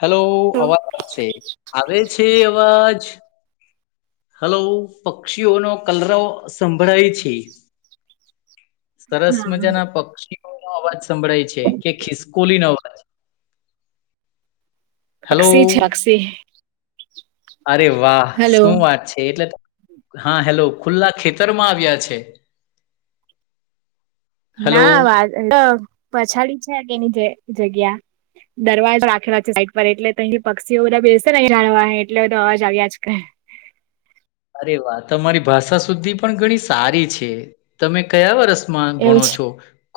Hello અવાજ આ આવે છે અવાજ હલો પક્ષીઓ નો કલરવ સંભળાય છે સરસ હા મજા ના પક્ષીઓ નો અવાજ સંભળાય છે કે ખિસકોલી નો અવાજ હલો અક્ષી છે અક્ષી અરે વાહ હલો શું વાત છે એટલે હા હેલો ખુલ્લા ખેતરમાં આવ્યા છે હલો ના વાત પછાડી છે કેની જગ્યા દરવાજા રાખેલા છે સાઈડ પર એટલે ત પક્ષીઓ બધા બેસે ન જાવા એટલે બધા અવાજ આવ આજકા અરે વાહ તમારી ભાષા સુધ્ધી ધી પણ ઘણી સારી છે તમે કયા વર્ષમાં એવું ભણો છે છો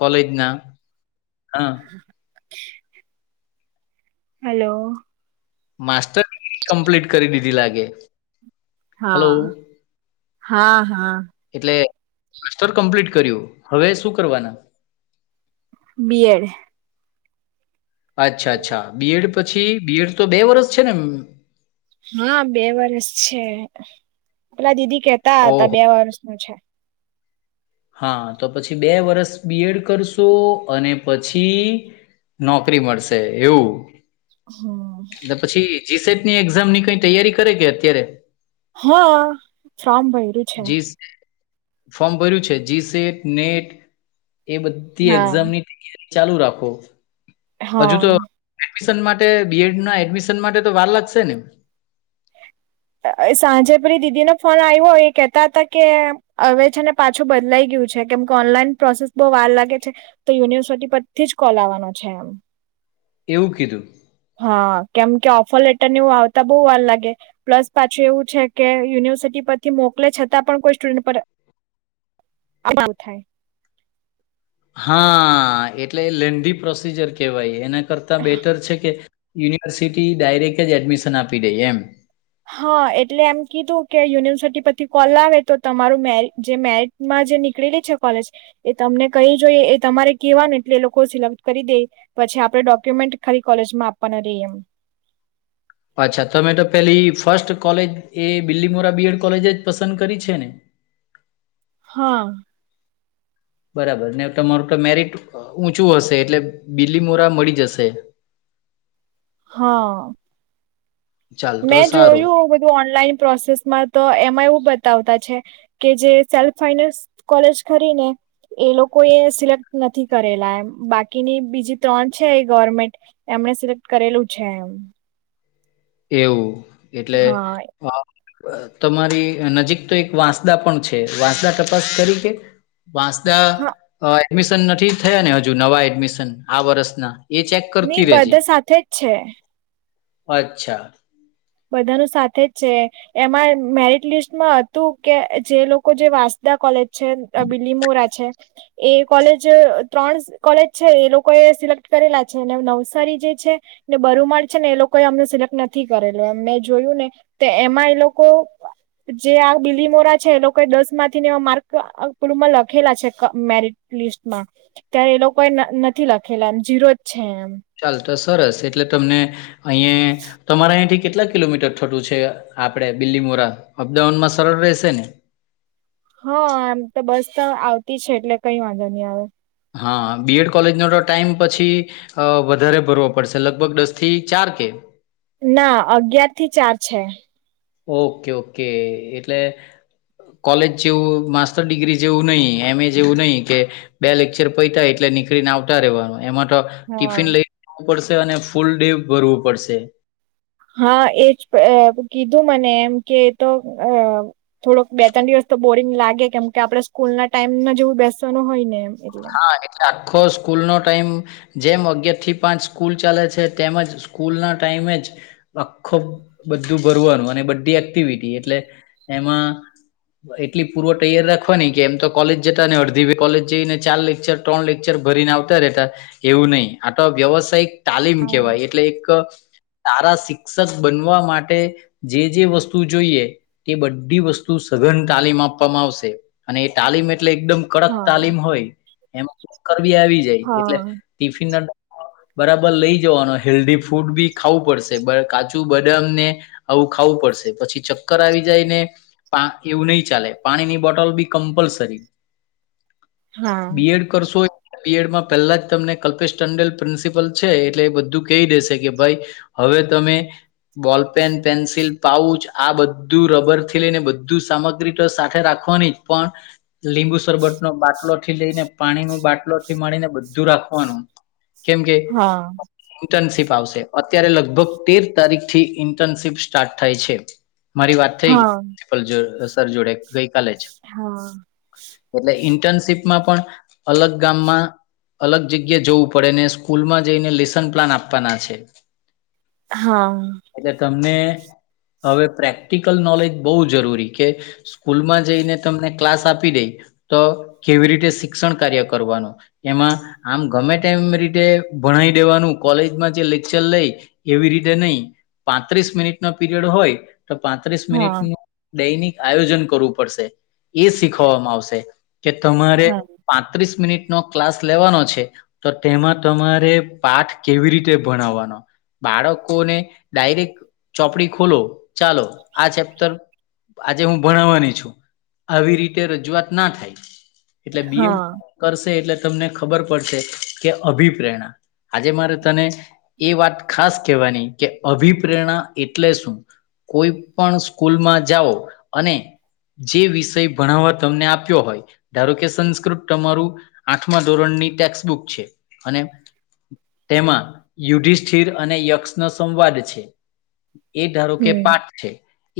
કોલેજ ના હા [inaudible] હલો માસ્ટર ડિગ્રી કમ્પ્લીટ કરી દીધી લાગે હલો હા હા હા એટલે માસ્ટર કમ્પ્લીટ કર્યું હવે શું કરવાના બી એડ અચ્છા અચ્છા બીએડ પછી બીએડ તો બે વરષ છે ને એમ હા બે વર્ષ છે પેલા દીદી કેતા ઓહો હતા બે વર્ષ નું છે હા તો પછી બે વર્ષ બી એડ કરશો અને પછી નોકરી મળશે એવું હ એટલે પછી જીસેટની એક્ઝામની કઈ તૈયારી કરે કે અત્યારે હા ફોમ ભર્યું છે જી ફોર્મ ભર્યું છે જીસેટ નેટ એ બધી હા એક્ઝામની ચાલુ રાખો હજુ હા તો એડમિશન માટે બીએડ ના એડમિશન માટે તો વાર લાગશે ને સાંજે પેલી દીદી ન ફોન આવ્યો હો એ કેહેતા હતા કે હવે છે ને પાછું બદલાઈ ગયું છે કેમ કે ઓનલાઈન પ્રોસેસ બહુ વાર લાગે છે તો યુનિવર્સિટી પરછથી જ કોલ આવવાનો છે એમ એવું કીધું હા કેમ કે ઓફર લેટર ને આવતા બહુ વાર લાગે પ્લસ પાછું એવું છે કે યુનિવર્સિટી પરથી મોકલે છતાં પણ કોઈ સ્ટુડન્ટ પર અગાઉ થાય હા એટલે લેન્ંધી પ્રોસીજર કહેવાય એના કરતાં બેટર છે કે યુનિવર્સિટી ડાયરેક્ટ જ એડમિશન આપી દે એમ હા એટલે એમ કીધું કે યુનિવર્સિટી પછથી કોલ આવે તો તમારું મ જે મેરિટ માં જે નીકળેલી છે કોલેજ એ તમને કહી જોઈ એ તમારે કેવાનું એટલે એ લોકો સિલેક્ટ કરી દે પછી આપણે ડોક્યુમેન્ટ ખાલી કોલેજમાં આપવાના રહીએ એમ અચ્છા તમે તો પેલી ફર્સ્ટ કોલેજ એ બિલ્લી મોરા બીએડ કોલેજ જ પસંદ કરી છે ને હા બરાબર ને તમારું તો મેરિટ ઊંચું હશે એટલે બીલી મોરા મળી જશે હા ચાલ તો મેં સારું. જોયું બધું ઓનલાઈન પ્રોસેસ માં તો એમાં એવું બતાવતા છે કે જે સેલ્ફ ફાઈનાન્સ કોલેજ કરીને એ લોકો એ સિલેક્ટ નથી કરેલા એમ બાકીની બીજી ત્રણ છે એ ગવર્મેન્ટ એમને સિલેક્ટ કરેલું છે એમ એવું એટલે હા તમારી નજીક તો એક વાંસદા પણ છે વાંસદા તપાસ કરીકે વાસદ હા એડમિશન નથી થયા ને હજુ નવા એડમિશન આ વર્ષના એ ચેક નહી કરતી રજે બધા સાથે જ છે અચ્છા બધાનું સાથે જ છે એમાં મેરિટ લિસ્ટમાં હતું કે જે લોકો જે વાંસદા કોલેજ છે બીલી મોરા છે એ કોલેજ ત્રણ કોલેજ છે એ લોકો એ સિલેક્ટ કરેલા છે અને નવસારી જે છે ને બરૂુમાળ છે ને એ લોકો એ અમને સિલેક્ટ નથી કરે મેં જોયું ને તો એમાં એ લોકો જે આ બિલી મોરા છે એ લોકો દસ માંથી ને એ માર્કપમાં લખેલા છે મેરિટ લિસ્ટમાં ત્યારે એ લોકો એ નથી લખેલા એમ જીરો જ છે એમ ચાલ તો સરસ એટલે તમને અહીયાં તમારા અહીંયાથી કેટલાક. કિલોમીટર થોટું છે આપડે બીલી મોરા અપડાઉન માં સરળ રહેશે ને હા આમ તો બસ તો આવતી છે એટલે કઈ વાંધો નહી આવે હા બીએડ કોલેજનો તો ટાઈમ પછી અ વધારે ભરવો પડશે લગભગ દસ થી ચાર કે ના અગયાર થી ચાર છે ઓકે ઓકે એટલે કોલેજ જેવું માસ્ટર ડિગ્રી જેવું નહી એમ એ જેવું નહી કે બે લેક્ચર પૈતા એટલે નીકળી ને આવતા રહેવાનું એમાં તો હા ટિફિન લઈ જવું પડશે અને ફૂલ ડે ભરવું પડશે હા એજ કીધું મને એમ કે તો અ થોડોક બે ત્રણ દિવસ તો બોરિંગ લાગે કેમ કે આપણે સ્કૂલ ના ટાઈમમાં જેવું બેસવાનું હોય ને એટલે હા એટલે આખો સ્કૂલ નો ટાઈમ જેમ અગયાર થી પાંચ સ્કૂલ ચાલે છે તેમજ સ્કૂલ ના ટાઈમે જ આખું બધું ભરવાનું અને બધી એક્ટિવિટી એટલે એમાં એટલી પૂર્વ તૈયાર રાખવાની કે એમ તો કોલેજ જતા અડધી કોલેજ જઈને ચાર લેક્ચર ત્રણ લેક્ચર ભરીને આવતા રહેતા એવું નહીિ આ તો વ્યવસાયિક તાલીમ કેહેવાય એટલે એક તારા શિક્ષક બનવા માટે જે જે વસ્તુ જોઈએ એ બધી વસ્તુ સઘન તાલીમ આપવામાં આવશે અને એ તાલીમ એટલે એકદમ કડક હા તાલીમ હોય એમ કરવીી આવી જાય એટલે હા ટિફિન ના બરાબર લઈ જવાનું હેલ્ધી ફૂડ બી ખાવું પડશે બ કાચું બદામ ને આવું ખાવું પડશે પછી ચક્કર આવી જાયને પા એવું નહી ચાલે પાણીની બોટલ બી કમ્પલસરી હા બી એડ કરશો પીએડમાં પેલા જ તમને કલ્પેશ ટંડેલ પ્રિન્સિપલ છે એટલે એ બધું કહી દેશે કે ભાઈ હવે તમે બોલ પેન પેન્સિલ પાઉચ આ બધું રબર થી લઈને બધું સામગ્રી ટ સાથે રાખવાની જ પણ લીંબુ સરબત નો બાટલો થી લઈને પાણી ન બાટલો થી મળીને બધું રાખવાનું કેમ કે હા ઇન્ટર્નશીપ આવશે અત્યારે લગભગ તેર તારીખ થી ઇન્ટર્નશીપ સ્ટાર્ટ થાય છે મારી વાત થઈ હા સર જોડે ગઈ કાલે જ હા એટલે ઇન્ટર્નશીપમાં પણ અલગ ગામમાં અલગ જગ્યા જવું પડે ને સ્કૂલમાં જઈને લેસન પ્લાન આપવાના છે હા એટલે તમને હવે પ્રેક્ટિકલ નોલેજ બહુ જરૂરી કે સ્કૂલમાં જઈને તમને ક્લાસ આપી દઈ તો કેવી રીતે શિક્ષણ કાર્ય કરવાનું એમાં આમ ગમે ટમ રીતે ભણાવ દેવાનું કોલેજમાં જે લેક્ચર લઈ એવી રીતે નહી પાંત્રીસ મિનિટ નો પીરિયડ હોય તો પાંત્રીસ હા મિનિટનું દૈનિક આયોજન કરવું પડશે એ શીખવવામાં આવશે કે તમારે હા પાંત્રીસ મિનિટ ન ક્લાસ લેવાનો છે તો તેમાં તમારે પાઠ કેવી રીતે ભણાવવાનો બાળકોને ડાયરેક્ટ ચોપડી ખોલો ચાલો આ ચેપ્ટર આજે હું ભણાવવાની છું આવી રીતે રજૂઆત ના થાય એટલે બી એડ હા કરશે એટલે તમને ખબર પડશે કે અભિપ્રેરણા આજે મારે તને એ વાત ખાસ કહેવાની કે અભિપ્રેરણા એટલે શું કોઈ પણ સ્કૂલમાં જાઓ અને જે વિષય ભણાવવા તમને આપ્યો હોય ધારો કે સંસ્ક્રપત અમારું આઠમા ધોરણની ટેક્સ્ટબુક છે અને તેમાં યુધિષ્ઠિર અને યક્ષ ન સંવાદ છે એ ધારો કે હમ પાઠ છે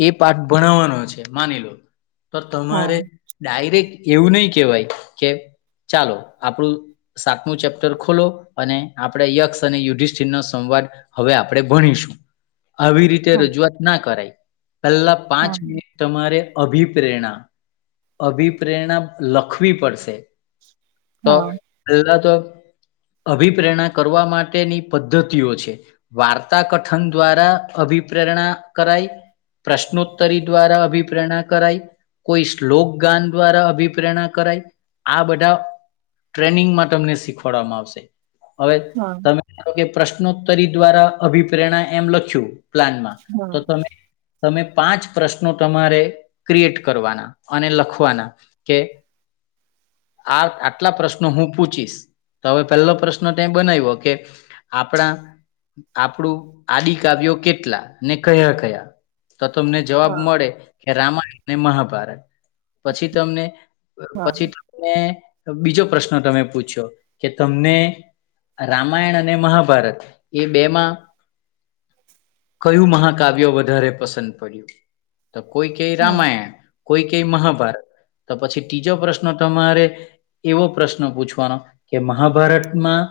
એ પાઠ ભણાવવાનો છે માની લો તો હા તમારે ડાયરેક્ટ એવું નહી કેહેવાય કે ચાલો આપણું સાતમું ચેપ્ટર ખોલો અને આપણે યક્ષ અને યુધિષ્ઠિર નો સંવાદ હવે આપણે ભણીશું આવી રીતે હા રજૂઆત ના કરાય પહેલા પાંચ હા મિનિટ તમારે અભિપ્રેરણા અભિપ પ્રેરણા લખવી [inaudible] પડશે તો હા પહેલા તો અભિપ્રેરણા કરવા માટેની પદ્ધતિઓ છે વાર્તા કથન દ્વારા અભિપ્રેરણા કરાય પ્રશ્નોત્તરી દ્વારા અભિપ્રેરણા કરાય કોઈ શ્લોક ગાન દ્વારા અભિપ્રેણા કરાય આ બધા ટ્રેનિંગમાં તમને શીખવાડવામાં આવશે હવે હા તમે મા કે પ્રશ્નોત્તરી દ્વારા અભિપ્રેરણા એમ લખ્યું પ્લાનમાં હા તો તમે તમે પાંચ પ્રશ્નો તમારે ક્રિએટ કરવાના અને લખવાના કે આ આટલા પ્રશ્નો હું પૂછીશ હવે પહેલો પ્રશ્ન ત બનાવ્યો કે આપણા આપડું આદ કાવ્યો કેટલા ને કયા કયા તો તમને જવાબ હા મળે કે રામાયણ અને મહાભારત પછી તમને હા પછી બીજો પ્રશ્ન તમે પૂછ્યો કે તમને રામાયણ અને મહાભારત એ બે માં કયું મહાકાવ્યો વધારે પસંદ પડ્યું તો કોઈ કઈ હા હા રામાયણ કોઈ કઈ મહાભારત તો પછી ત્રીજો પ્રશ્ન તમારે એવો પ્રશ્ન પૂછવાનો કે મહાભારતમાં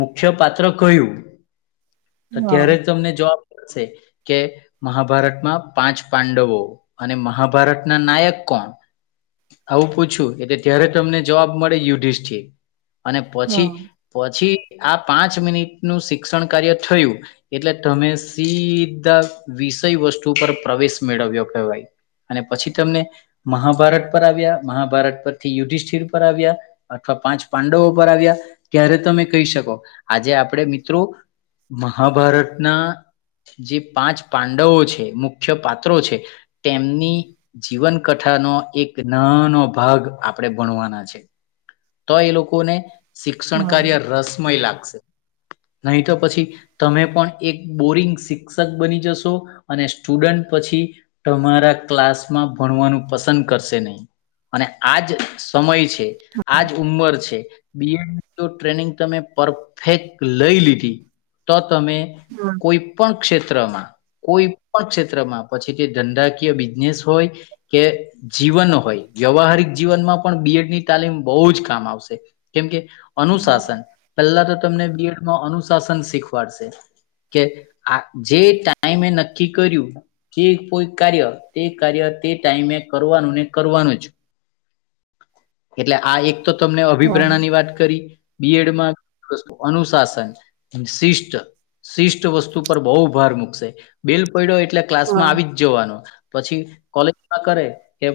મુખ્ય પાત્ર કયું હા અત્યારે હા તમને જવાબ મળશે કે મહાભારતમાં પાંચ પાંડવો અને મહાભારતના નાયક કોણ આવું પૂછું એ ત્યારે તમને જવાબ મળે યુધિષ્ઠિ અને પછી પછી આ પાંચ મિનિટ નું શિક્ષણ કાર્ય થયું એટલે તમે સીધા વિષય વસ્તુ પર પ્રવેશ મેળવ્યો કેવાય અને પછી તમને મહાભારત પર આવ્યા મહાભારત પરથી યુ્ધિષ્ઠિર પર આવ્યા અથવા પાંચ પાંડવો પર આવ્યા ત્યારે તમે કહી શકો આજે આપણે મિત્રો મહાભારતના જે પાંચ પાંડવો છે મુખ્ય પાત્રો છે તેમની જીવન કથા નો એક નાન નો ભાગ આપણે ભણવાના છે તો એ લોકોને શિક્ષણ કાર્ય રસમય લાગશે નહી તો પછી તમે પણ એક બોરિંગ શિક્ષક બની જશો અને સ્ટુડન્ટ પછી તમારા ક્લાસમાં ભણવાનું પસંદ કરશે નહી અને આજ સમય છે આજ ઉંમર છે. બી જો ટ્રેનિંગ તમે પરફેક્ટ લઈ લીધી તો તમે હા કોઈ પણ ક્ષેત્રમાં કોઈ પણ ક્ષેત્રમાં પછી કે ધંંધાકીય બિઝનેસ હોય કે જીવન હોય વ્યવહારિક જીવનમાં પણ બીએડની તાલીમ બહુ જ કામ આવશે કેમકે અનુશાસન પહેલા તો તમને બીએડમાં અનુશાસન શીખવાડશે કે આ જે ટાઈમે નક્કી કર્યું જે કોઈ કાર્ય તે કાર્ય તે ટાઈમે કરવાનું ને કરવાનું જ એટલે આ એક તો તમને હા અભિપ્રેણાની વાત કરી બીએડમાં વસ્તુ અનુશાસન શિષ્ટ શિષ્ટ વસ્તુ પર બહુ ભાર મૂકશે બેલ પડ્યો એટલે ક્લાસ માં આવી જ જોવાનો પછી કોલેજમાં કરે કે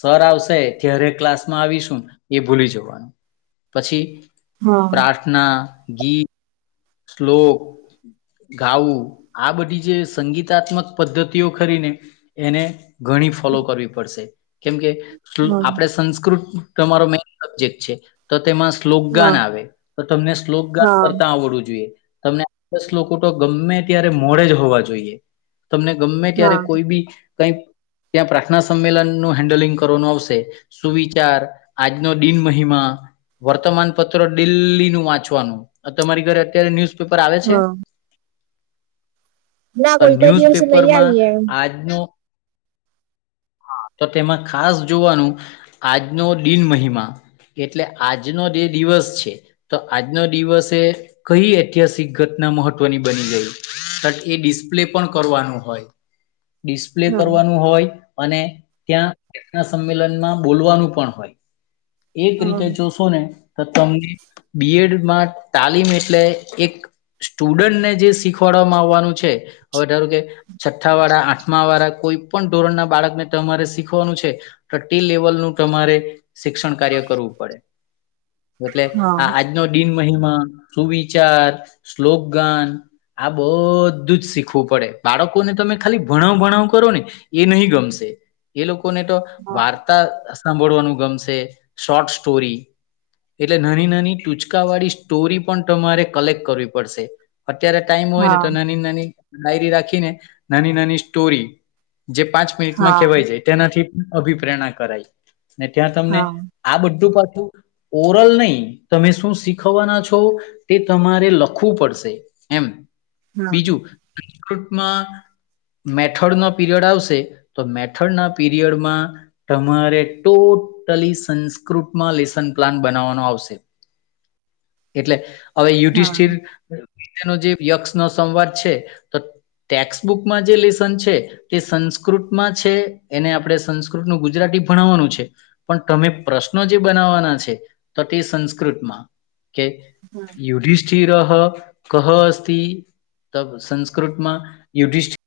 સર આવશે રે ક્લાસ માં આવીશું એ ભૂલી જવાનું પછી હા હા ના ગિ શલોલોક ગાવું આ બધી જે સંગીતાત્મક પદ્ધતિઓ કરીને એને ઘણી ફોલો કરવી પડશે કેમકે હા આપડે સંસ્કૃત તમારો મેન સબ્જેક્ટ છે. તો તેમાં શ્લોકગાન હા આવે તો તમને શ્લોકગાન હા કરતા આવડું છે. તમને દસ લોકો તો ગમે ત્યારે મોે જ હોવા જોઈએ તમને ગમે ત્યારે હા કોઈ બી કઈક ત્યાં પ્રાર્થના સંમેલન નું હેન્ડલિંગ કરવાનું આવશે સુવિચાર આજનો દિન મહિમા વર્તમાન પત્ર દિલ્હી નું વાંચવાનું તમારી ઘરે અત્યારે ન્યુઝપેપર આવે છે. હા ના કોઈ કોઈ ન્યૂઝ દિવસ લઈ પેપરમાં આવીએ એમ આજનો હા તો તેમાં ખાસ જોવાનું આજનો દિન મહિમા એટલે આજનો જે દિવસ છે તો આજનો દિવસે એ કઈ ઐતિહાસિક ઘટના મહત્વની બની ગઈ એ ડિસ્પ્લે પણ કરવાનું હોય. ડિસ્પ્લે કરવાનું હોય અને ત્યાંના સંમેલનમાં બોલવાનું પણ હોય. એક હા રીતે જોશો ને તો તમને બીએડમાં તાલીમ એટલે એક સ્ટુડન્ટને જે શીખવાડવામાં આવવાનું છે હવે ધારું કે છઠ્ઠા વાળા આઠમા વાળા કોઈ પણ ધોરણ ના બાળકને તમારે શીખવાનું છે. ટ ટી લેવલ નું તમારે શિક્ષણ કાર્ય કરવું પડે એટલે હા આજ આજ ન દિન મહિમા સુવિચાર શ્લોક ગાન આ બધું જ શીખવું પડે બાળકોને તમે ખાલી ભણાવ ભણાવ કરો ને એ નહી ગમશે એ લોકોને તો વાર્તા સાંભળવાનું ગમશે શોર્ટ સ્ટોરી એટલે નાની નાની ટૂચકા વાળી સ્ટોરી પણ તમારે કલેક્ટ કરવી પડશે અત્યારે ટાઈમ હોય ને હા તો નાની નાની ડાયરી રાખીને નાની નાની સ્ટોરી જે પાંચ હા મિનિટમાં હા કેહેવાય છે. તેનાથી અભિપ્રાય કરાય ને ત્યાં તમને હા આ બધું પાછું ઓરલ નહી તમે શું શીખવવાના છો તે તમારે લખવું પડશે એમ હા બીજું રાજકૃતમાં મેથડ ન પીરિયડ આવશે તો મેથડ ના પીરિયડમાં તમારે તો સંસ્કૃતમાં લેસન પ્લાન બનાવાનો આવશે એટલે હવે હા યુધિષઠિર તેનો જે યક્ષ નો સંવાદ છે તો ટેક્સ્ટબુકમાં જે લેસન છે. તે સંસ્કૃતમાં છે એને આપણે સંસ્કૃતનું ગુજરાતી ભણાવવાનું છે પણ તમે પ્રશ્નો જે બનાવવાના છે તો તે સંસ્કૃતમાં કે હા યુડીશ સંસ્ તમાંધિષિ